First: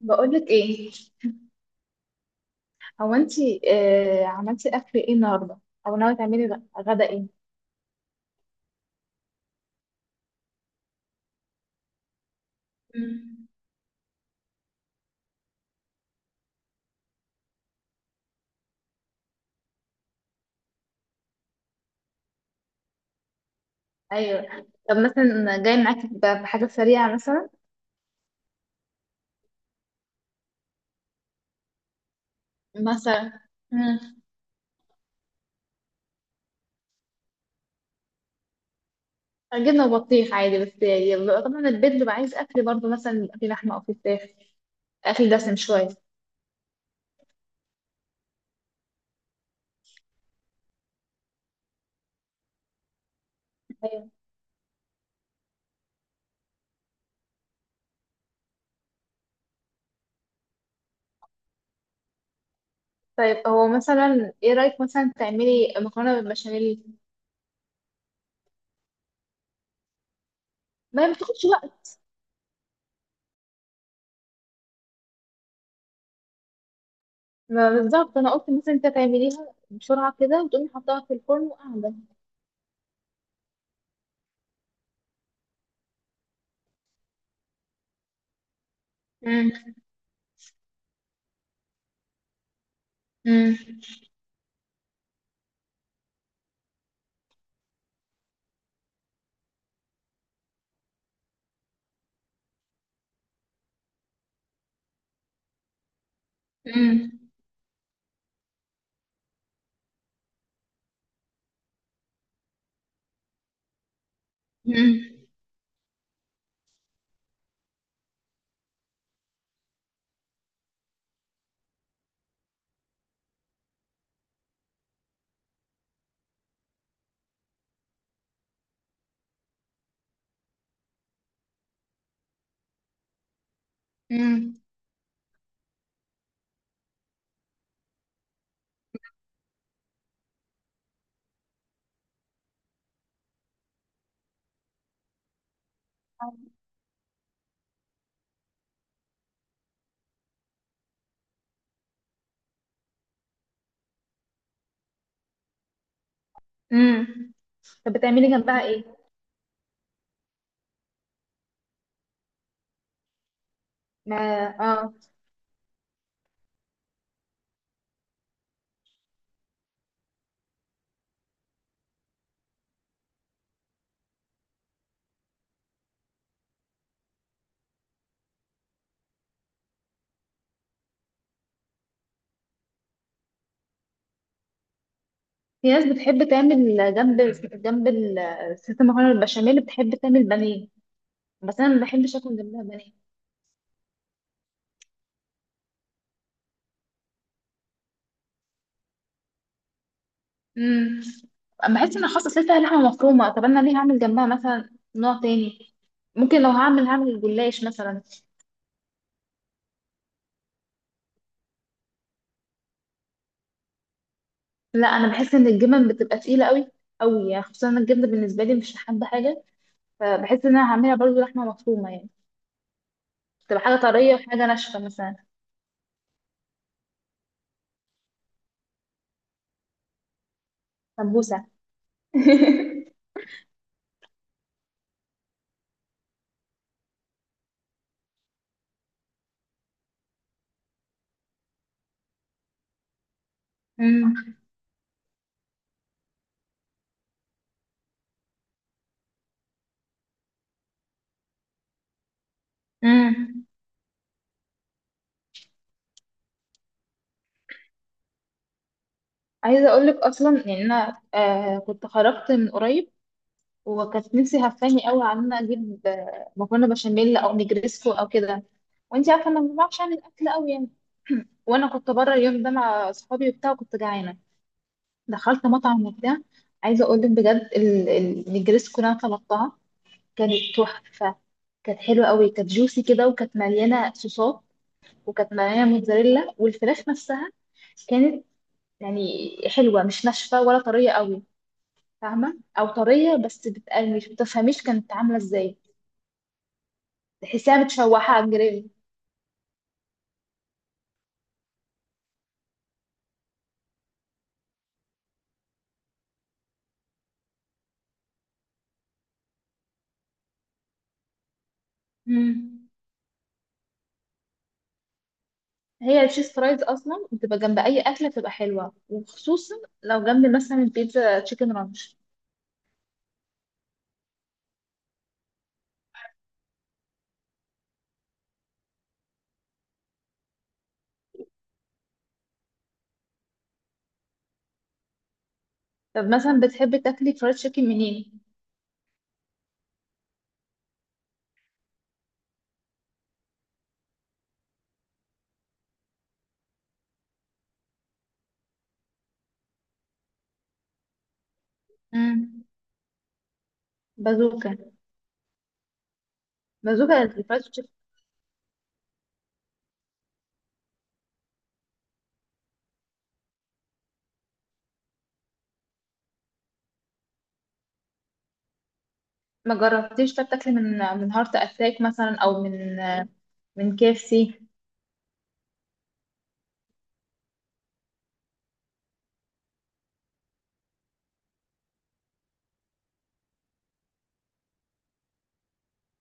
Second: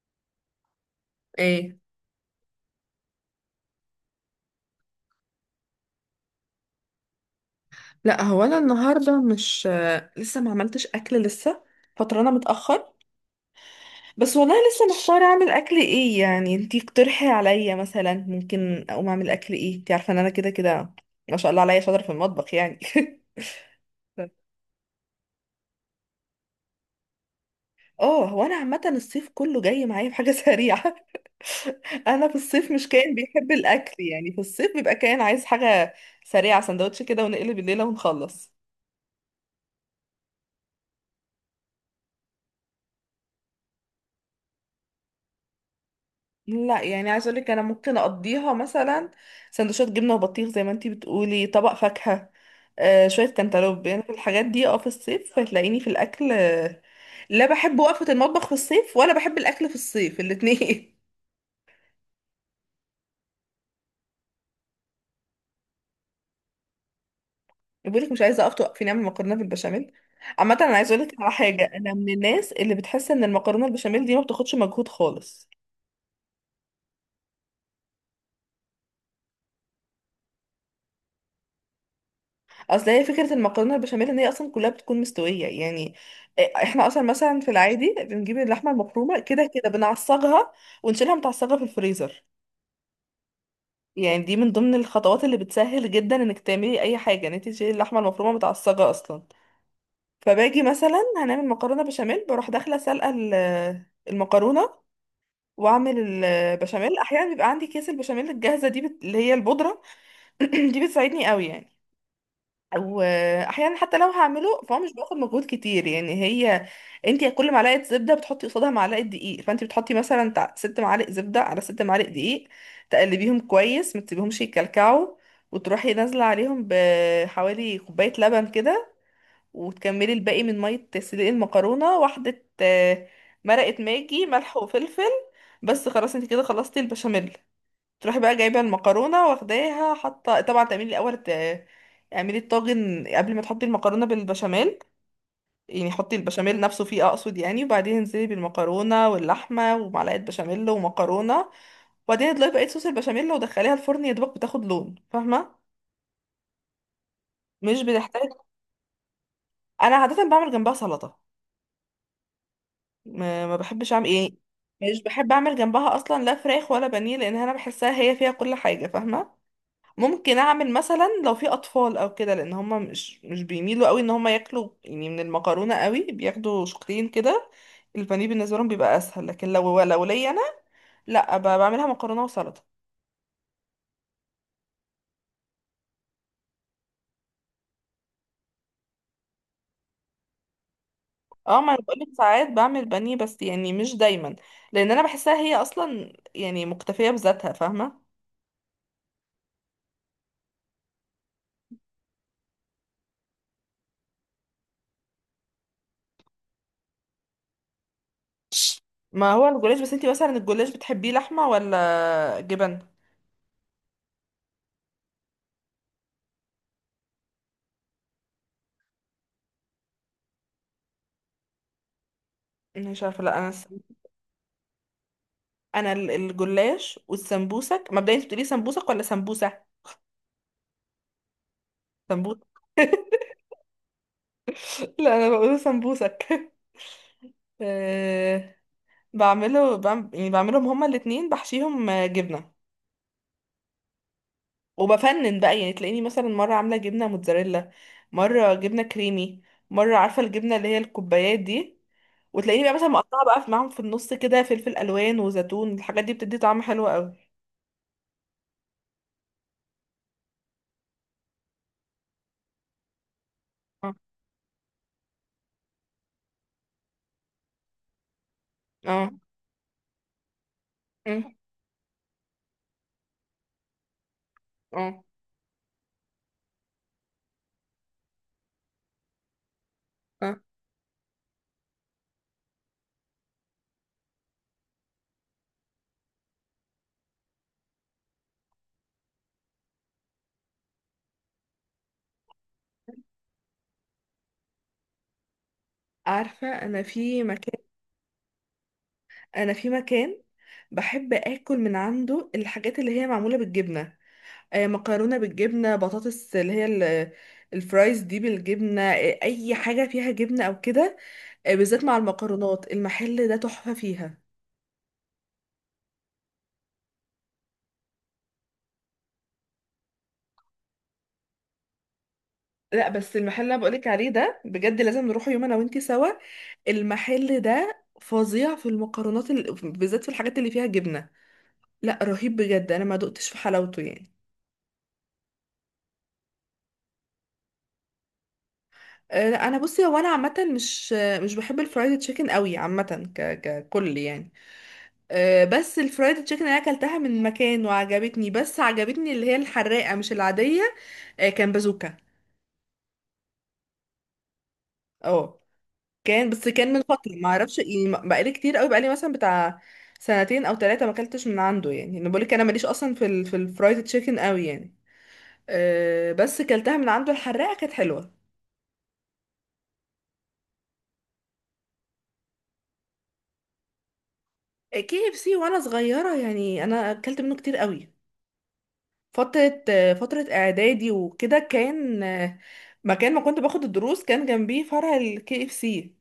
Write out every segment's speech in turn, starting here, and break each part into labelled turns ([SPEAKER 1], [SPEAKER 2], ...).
[SPEAKER 1] بقولك ايه.
[SPEAKER 2] ايه.
[SPEAKER 1] هو انتي عملتي اكل ايه النهارده، او ناويه تعملي غدا ايه؟
[SPEAKER 2] لا هو انا النهارده مش لسه ما عملتش اكل لسه. فطرانه متاخر.
[SPEAKER 1] مم.
[SPEAKER 2] بس والله لسه محتاره اعمل اكل ايه، يعني انتي اقترحي عليا مثلا ممكن اقوم اعمل اكل ايه. انتي عارفه ان انا كده كده ما شاء الله عليا شاطره في المطبخ يعني.
[SPEAKER 1] ايوه. طب مثلا جاي معاكي بحاجه سريعه مثلا.
[SPEAKER 2] اه، هو انا عامه الصيف كله جاي معايا بحاجه سريعه. انا في الصيف مش كائن
[SPEAKER 1] مثلا.
[SPEAKER 2] بيحب الاكل،
[SPEAKER 1] مم.
[SPEAKER 2] يعني في الصيف بيبقى كائن عايز حاجه سريعه، سندوتش كده ونقلب الليله ونخلص.
[SPEAKER 1] جبنه وبطيخ عادي، بس يبقى طبعا البيت بيبقى عايز اكل برضه، مثلا يبقى فيه لحمه او فيه فراخ، اكل دسم شويه.
[SPEAKER 2] لا يعني عايزه اقول لك انا ممكن اقضيها مثلا سندوتشات جبنه وبطيخ زي ما انتي بتقولي، طبق فاكهه، آه شويه كانتالوب، يعني في
[SPEAKER 1] ايوه.
[SPEAKER 2] الحاجات دي. اه، في الصيف هتلاقيني في الاكل، لا بحب وقفه المطبخ في الصيف ولا بحب الاكل في الصيف، الاتنين.
[SPEAKER 1] طيب هو مثلا ايه رايك مثلا تعملي مكرونه بالبشاميل؟
[SPEAKER 2] بقول لك مش عايزه اقف، توقفيني اعمل مكرونه بالبشاميل. عامه انا عايزه
[SPEAKER 1] ما
[SPEAKER 2] اقول
[SPEAKER 1] هي
[SPEAKER 2] لك
[SPEAKER 1] ما
[SPEAKER 2] على
[SPEAKER 1] بتاخدش
[SPEAKER 2] حاجه،
[SPEAKER 1] وقت،
[SPEAKER 2] انا من الناس اللي بتحس ان المكرونه البشاميل دي ما بتاخدش مجهود خالص.
[SPEAKER 1] ما بالظبط انا قلت مثلا انت تعمليها بسرعه كده وتقومي حطها في الفرن وقاعده.
[SPEAKER 2] اصل هي فكره المكرونه البشاميل ان هي اصلا كلها بتكون مستويه، يعني احنا اصلا مثلا في العادي بنجيب اللحمه المفرومه كده كده
[SPEAKER 1] امم.
[SPEAKER 2] بنعصجها ونشيلها متعصجه في الفريزر. يعني دي من ضمن الخطوات اللي بتسهل جدا انك تعملي اي حاجه، ان انت تشيلي اللحمه المفرومه متعصجه اصلا. فباجي مثلا هنعمل مكرونه بشاميل بروح داخله سالقه المكرونه واعمل البشاميل.
[SPEAKER 1] امم.
[SPEAKER 2] احيانا بيبقى عندي كيس البشاميل الجاهزه دي اللي هي البودره. دي بتساعدني قوي يعني. واحيانا حتى لو هعمله فهو مش
[SPEAKER 1] مم.
[SPEAKER 2] بياخد مجهود كتير يعني. هي انت كل معلقه زبده بتحطي قصادها معلقه دقيق، فانت بتحطي مثلا ست معالق زبده على ست معالق دقيق، تقلبيهم كويس ما تسيبيهمش يتكلكعوا، وتروحي نازله عليهم بحوالي كوبايه لبن كده، وتكملي الباقي من ميه تسليق المكرونه، واحده مرقه ماجي
[SPEAKER 1] مم.
[SPEAKER 2] ملح وفلفل. بس خلاص انت كده خلصتي البشاميل. تروحي بقى جايبه المكرونه واخداها حاطه، طبعا تعملي الاول اعملي الطاجن قبل ما تحطي المكرونه بالبشاميل، يعني حطي البشاميل نفسه فيه اقصد يعني، وبعدين انزلي بالمكرونه واللحمه ومعلقه بشاميل ومكرونه، وبعدين اضيفي بقيه صوص البشاميل ودخليها الفرن يا دوبك بتاخد لون، فاهمه؟
[SPEAKER 1] مم.
[SPEAKER 2] مش
[SPEAKER 1] طب
[SPEAKER 2] بتحتاج.
[SPEAKER 1] بتعملي جنبها ايه؟
[SPEAKER 2] انا عاده بعمل جنبها سلطه. ما بحبش اعمل
[SPEAKER 1] ما.
[SPEAKER 2] ايه،
[SPEAKER 1] اه.
[SPEAKER 2] مش بحب اعمل جنبها اصلا لا فراخ ولا بانيه، لان انا بحسها هي فيها كل حاجه فاهمه. ممكن اعمل مثلا لو في اطفال او كده، لان هما مش بيميلوا قوي ان هما ياكلوا يعني من المكرونه قوي، بياخدوا شقين كده. البانيه بالنسبه لهم بيبقى اسهل، لكن لو ليا انا لا، بعملها مكرونه وسلطه.
[SPEAKER 1] في ناس بتحب تعمل جنب، جنب الست المكرونه البشاميل بتحب تعمل بانيه،
[SPEAKER 2] اه،
[SPEAKER 1] بس
[SPEAKER 2] ما
[SPEAKER 1] انا
[SPEAKER 2] انا
[SPEAKER 1] ما
[SPEAKER 2] بقولك
[SPEAKER 1] بحبش اكل
[SPEAKER 2] ساعات
[SPEAKER 1] جنبها
[SPEAKER 2] بعمل
[SPEAKER 1] بانيه.
[SPEAKER 2] بانيه بس يعني مش دايما، لان انا بحسها هي اصلا يعني مكتفيه بذاتها فاهمه.
[SPEAKER 1] امم. بحس ان خاصه لسه لحمه مفرومه، طب انا ليه هعمل جنبها مثلا نوع تاني؟ ممكن لو هعمل جلاش مثلا.
[SPEAKER 2] ما هو الجلاش، بس انتي مثلا الجلاش بتحبيه لحمه ولا جبن؟
[SPEAKER 1] لا انا بحس ان الجبن بتبقى تقيله قوي، قوي يعني، خصوصا إن الجبنه بالنسبه لي مش حابه حاجه، فبحس ان انا هعملها برضو لحمه مفرومه يعني،
[SPEAKER 2] مش عارفه. لا انا
[SPEAKER 1] تبقى حاجه طريه وحاجه ناشفه مثلا.
[SPEAKER 2] انا الجلاش والسمبوسك، مبدئيا انت بتقولي سمبوسك ولا سمبوسه؟
[SPEAKER 1] سمبوسه.
[SPEAKER 2] سمبوسة. لا انا بقوله سمبوسك. أه، يعني بعملهم هما الاتنين، بحشيهم جبنة،
[SPEAKER 1] امم.
[SPEAKER 2] وبفنن بقى يعني، تلاقيني مثلا مرة عاملة جبنة موتزاريلا، مرة جبنة كريمي، مرة عارفة الجبنة اللي هي الكوبايات دي. وتلاقيني بقى مثلا مقطعة بقى
[SPEAKER 1] امم.
[SPEAKER 2] معاهم في النص كده فلفل ألوان وزيتون، الحاجات دي بتدي طعم حلو قوي.
[SPEAKER 1] عايزه اقول لك اصلا يعني انا كنت خرجت من قريب،
[SPEAKER 2] اه.
[SPEAKER 1] وكانت نفسي هفاني قوي على ان انا اجيب مكرونه بشاميل او نجريسكو او كده. وانت
[SPEAKER 2] اه.
[SPEAKER 1] عارفه انا ما بعرفش اعمل اكل قوي يعني.
[SPEAKER 2] أمم.
[SPEAKER 1] وانا كنت بره اليوم ده مع اصحابي وبتاع، وكنت جعانه،
[SPEAKER 2] اه.
[SPEAKER 1] دخلت مطعم وبتاع. عايزه اقول لك بجد، النجريسكو اللي انا طلبتها كانت
[SPEAKER 2] اه.
[SPEAKER 1] تحفه، كانت حلوه قوي، كانت جوسي كده، وكانت مليانه صوصات، وكانت مليانه موتزاريلا والفراخ نفسها كانت يعني حلوة، مش ناشفة ولا طرية قوي، فاهمة؟ أو طرية بس بتبقى مش بتفهميش كانت عاملة ازاي،
[SPEAKER 2] عارفة، أنا في
[SPEAKER 1] تحسيها
[SPEAKER 2] مكان،
[SPEAKER 1] متشوحة على الجريل.
[SPEAKER 2] أنا في مكان بحب آكل من عنده الحاجات اللي هي معمولة بالجبنة، مكرونه بالجبنه، بطاطس اللي هي الفرايز دي بالجبنه، اي حاجه فيها جبنه او كده. بالذات مع
[SPEAKER 1] مم.
[SPEAKER 2] المكرونات، المحل ده تحفه فيها.
[SPEAKER 1] هي التشيز فرايز أصلا بتبقى جنب أي أكلة بتبقى حلوة، وخصوصا لو جنب مثلا البيتزا تشيكن رانش.
[SPEAKER 2] لا بس المحل اللي أنا بقولك عليه ده بجد لازم نروح يوم انا وانتي سوا. المحل ده فظيع في المكرونات، بالذات في الحاجات اللي فيها جبنه. لا رهيب بجد، انا ما دقتش في حلاوته يعني.
[SPEAKER 1] طب مثلا بتحبي تاكلي فرايد تشيكن منين؟
[SPEAKER 2] لا انا بصي، هو انا عامه مش بحب الفرايد تشيكن قوي عامه ككل يعني. بس الفرايد تشيكن اللي انا اكلتها من مكان وعجبتني، بس عجبتني اللي هي الحراقه مش العاديه. كان بازوكا.
[SPEAKER 1] مم. بازوكا.
[SPEAKER 2] اه، كان، بس كان من فتره
[SPEAKER 1] بازوكا
[SPEAKER 2] ما
[SPEAKER 1] الفرايد
[SPEAKER 2] اعرفش
[SPEAKER 1] تشيكن.
[SPEAKER 2] يعني، بقالي كتير قوي، بقالي مثلا بتاع سنتين او ثلاثه ما اكلتش من عنده. يعني انا بقولك انا ماليش اصلا في الفرايد تشيكن قوي يعني. أه، بس كلتها من عنده الحراقه كانت حلوه.
[SPEAKER 1] ما جربتيش. طب تاكلي من هارت أتاك مثلا، أو من من كي اف سي.
[SPEAKER 2] كي اف سي وانا صغيره يعني انا اكلت منه كتير قوي، فتره فتره اعدادي وكده، كان مكان ما كنت باخد الدروس كان جنبيه فرع الكي اف سي.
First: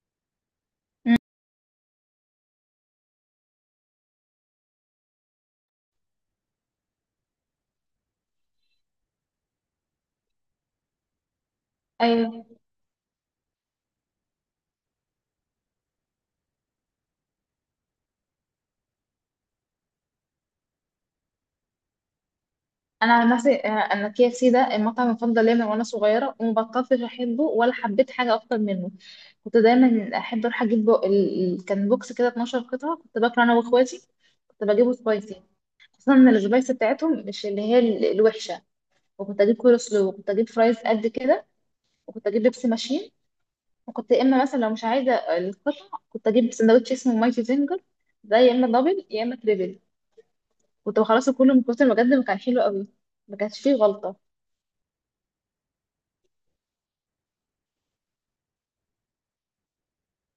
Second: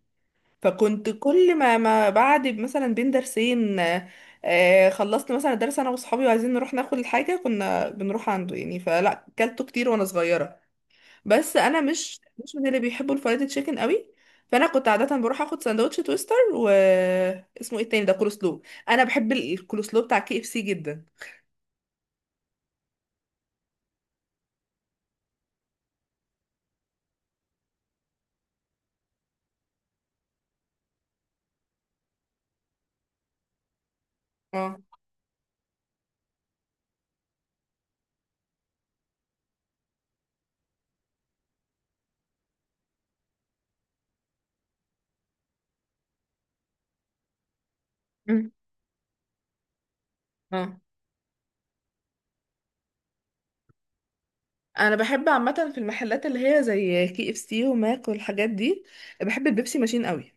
[SPEAKER 2] فكنت كل ما، ما بعد مثلا بين درسين، خلصت مثلا درس انا واصحابي وعايزين نروح ناخد الحاجه كنا بنروح عنده يعني، فلا كلته كتير وانا صغيره. بس انا مش من اللي بيحبوا الفرايد تشيكن قوي، فانا كنت عاده بروح اخد سندوتش تويستر، و اسمه ايه التاني ده، كولسلو. انا بحب الكولسلو بتاع كي اف سي جدا.
[SPEAKER 1] انا عن نفسي انا كي اف سي ده المطعم المفضل ليا من وانا صغيره، وما بطلتش احبه، ولا حبيت حاجه اكتر منه. كنت دايما احب اروح اجيب كان بوكس كده 12 قطعه كنت باكله انا واخواتي. كنت
[SPEAKER 2] اه.
[SPEAKER 1] بجيبه سبايسي، خصوصا ان السبايسي بتاعتهم مش اللي هي الوحشه، وكنت اجيب كول سلو، وكنت اجيب فرايز قد كده، وكنت اجيب بيبسي ماشين. وكنت يا اما مثلا لو مش عايزه القطع، كنت اجيب سندوتش اسمه مايتي زنجر، ده
[SPEAKER 2] مم.
[SPEAKER 1] يا اما دبل يا اما تريبل.
[SPEAKER 2] اه.
[SPEAKER 1] كنت بخلصه كله من كتر بجد ما كان حلو قوي، ما كانش فيه غلطه.
[SPEAKER 2] انا بحب عامه في المحلات اللي هي زي كي اف سي وماك والحاجات دي، بحب البيبسي ماشين قوي.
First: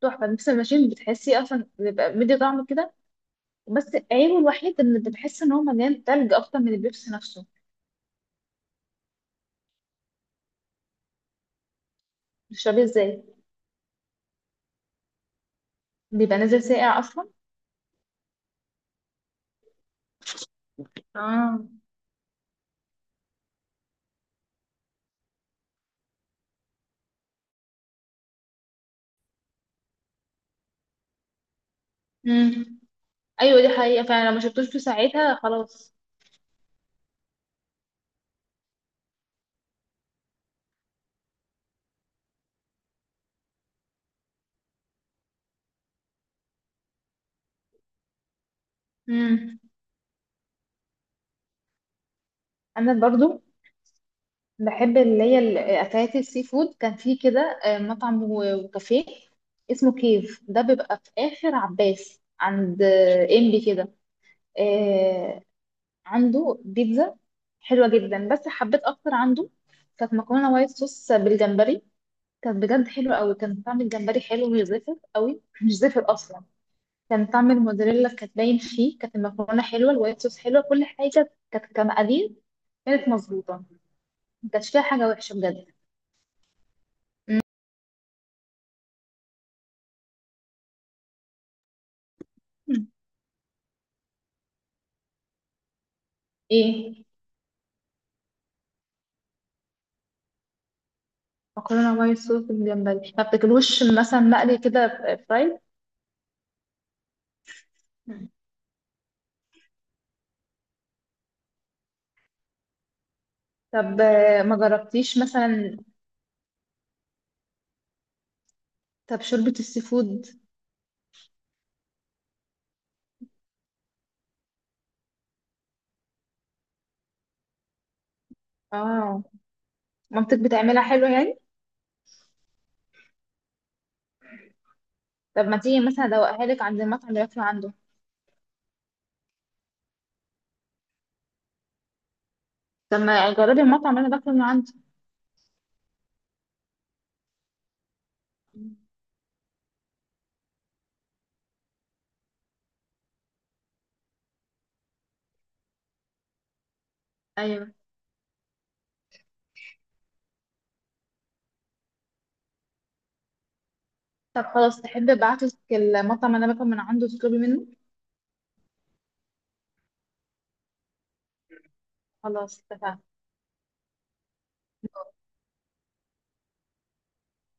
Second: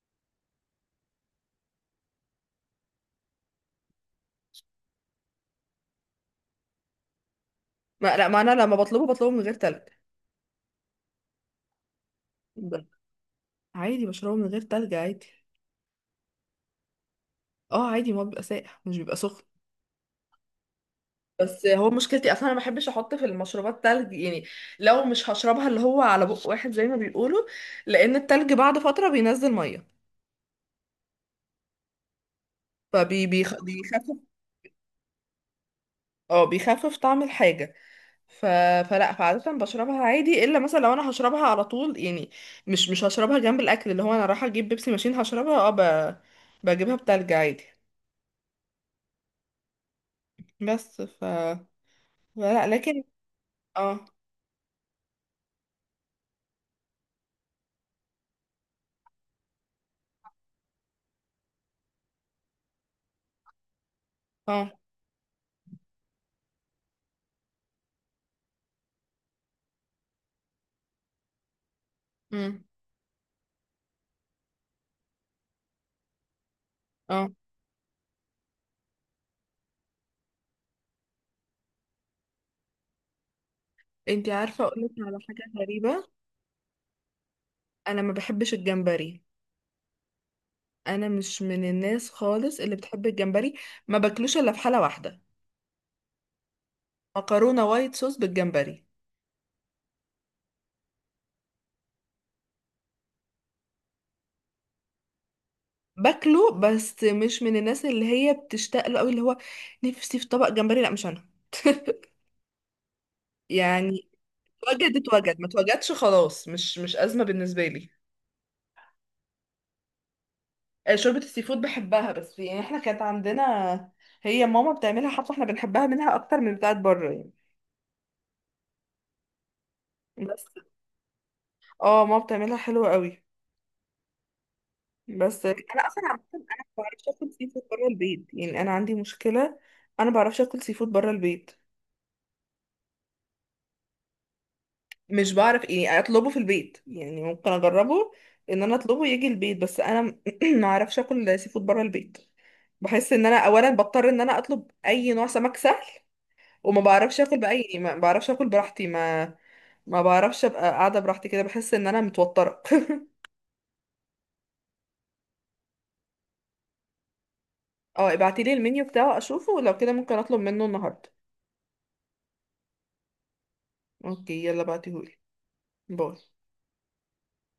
[SPEAKER 1] تحفة. نفس الماشين بتحسي أصلا بيبقى مدي طعم كده، بس عيبه الوحيد إن بتحس إن هو مليان تلج أكتر من البيبسي نفسه.
[SPEAKER 2] ما لا، ما انا لما بطلبه بطلبه من غير تلج. ب-
[SPEAKER 1] بتشربيه إزاي؟
[SPEAKER 2] عادي بشربه من غير تلج عادي.
[SPEAKER 1] بيبقى نازل ساقع أصلا.
[SPEAKER 2] اه عادي، ما هو بيبقى ساقع مش بيبقى سخن.
[SPEAKER 1] اه.
[SPEAKER 2] بس هو مشكلتي اصلا انا ما بحبش احط في المشروبات تلج يعني، لو مش هشربها اللي هو على بق واحد زي ما بيقولوا، لان التلج بعد فتره بينزل ميه
[SPEAKER 1] مم. أيوة دي حقيقة،
[SPEAKER 2] فبيخفف.
[SPEAKER 1] فعلا لو ما شربتوش في ساعتها خلاص.
[SPEAKER 2] اه بيخفف طعم الحاجه ف... فلا فعاده بشربها عادي، الا مثلا لو انا هشربها على طول يعني، مش هشربها جنب الاكل. اللي هو انا رايحه اجيب بيبسي ماشين هشربها، اه، بجيبها بتلج عادي.
[SPEAKER 1] مم.
[SPEAKER 2] بس ف لا
[SPEAKER 1] أنا
[SPEAKER 2] لكن
[SPEAKER 1] برضو
[SPEAKER 2] اه.
[SPEAKER 1] بحب اللي هي الأكلات السي فود. كان في كده مطعم وكافيه اسمه كيف، ده بيبقى في آخر عباس عند إمبي كده.
[SPEAKER 2] اه.
[SPEAKER 1] آه، عنده بيتزا حلوة جدا، بس حبيت أكتر عنده كانت مكرونة وايت صوص بالجمبري. كانت
[SPEAKER 2] مم.
[SPEAKER 1] بجد حلوة أوي، كان طعم الجمبري حلو مش زفر أوي، مش زفر أصلا، كان
[SPEAKER 2] اه.
[SPEAKER 1] طعم الموزاريلا كانت باين فيه، كانت المكرونة حلوة، الوايت صوص حلوة، كل حاجة كانت كمقادير كانت مظبوطة،
[SPEAKER 2] انتي عارفة
[SPEAKER 1] مكانش فيها
[SPEAKER 2] اقولك
[SPEAKER 1] حاجة
[SPEAKER 2] على
[SPEAKER 1] وحشة
[SPEAKER 2] حاجة
[SPEAKER 1] بجد.
[SPEAKER 2] غريبة، انا ما بحبش الجمبري. انا مش من الناس خالص اللي
[SPEAKER 1] مم.
[SPEAKER 2] بتحب الجمبري، ما باكلوش الا في حالة واحدة:
[SPEAKER 1] إيه.
[SPEAKER 2] مكرونة وايت صوص بالجمبري.
[SPEAKER 1] مكرونة وايت صوص بالجمبري. ما بتاكلوش مثلا مقلي كده، فرايد؟
[SPEAKER 2] باكله بس مش من الناس اللي
[SPEAKER 1] مم.
[SPEAKER 2] هي بتشتاق له قوي، اللي هو نفسي في طبق جمبري، لا مش انا.
[SPEAKER 1] طب
[SPEAKER 2] يعني
[SPEAKER 1] ما
[SPEAKER 2] اتوجد
[SPEAKER 1] جربتيش
[SPEAKER 2] اتوجد ما
[SPEAKER 1] مثلا
[SPEAKER 2] اتوجدش خلاص، مش ازمة بالنسبة لي.
[SPEAKER 1] طب شوربة السي فود؟
[SPEAKER 2] شوربة السي فود بحبها، بس يعني احنا كانت عندنا، هي ماما بتعملها، حتى احنا بنحبها منها اكتر من بتاعت بره يعني.
[SPEAKER 1] اه. مامتك
[SPEAKER 2] بس
[SPEAKER 1] بتعملها حلو يعني؟
[SPEAKER 2] اه ماما بتعملها حلوة قوي.
[SPEAKER 1] طب
[SPEAKER 2] بس
[SPEAKER 1] ما
[SPEAKER 2] انا
[SPEAKER 1] تيجي مثلا
[SPEAKER 2] اصلا عامة انا
[SPEAKER 1] ادوقها لك عند
[SPEAKER 2] ما بعرفش
[SPEAKER 1] المطعم اللي
[SPEAKER 2] اكل
[SPEAKER 1] باكله
[SPEAKER 2] سي فود
[SPEAKER 1] عنده.
[SPEAKER 2] بره البيت، يعني انا عندي مشكلة، انا ما بعرفش اكل سي فود بره البيت.
[SPEAKER 1] طب ما جربي المطعم اللي انا باكله من عنده.
[SPEAKER 2] مش بعرف ايه اطلبه في البيت، يعني ممكن اجربه ان انا اطلبه يجي البيت، بس انا ما اعرفش اكل سي فود بره البيت. بحس ان انا اولا بضطر ان انا اطلب اي نوع سمك سهل، وما بعرفش اكل،
[SPEAKER 1] ايوه.
[SPEAKER 2] باي ما بعرفش اكل براحتي، ما ما بعرفش ابقى قاعدة براحتي كده، بحس ان انا متوترة.
[SPEAKER 1] طب خلاص، تحب ابعتلك المطعم اللي انا باكل من عنده تطلبي منه؟
[SPEAKER 2] اه ابعتيلي المنيو بتاعه اشوفه، ولو كده ممكن اطلب منه النهاردة.
[SPEAKER 1] خلاص اتفقنا.
[SPEAKER 2] اوكي يلا بعتيهولي. باي.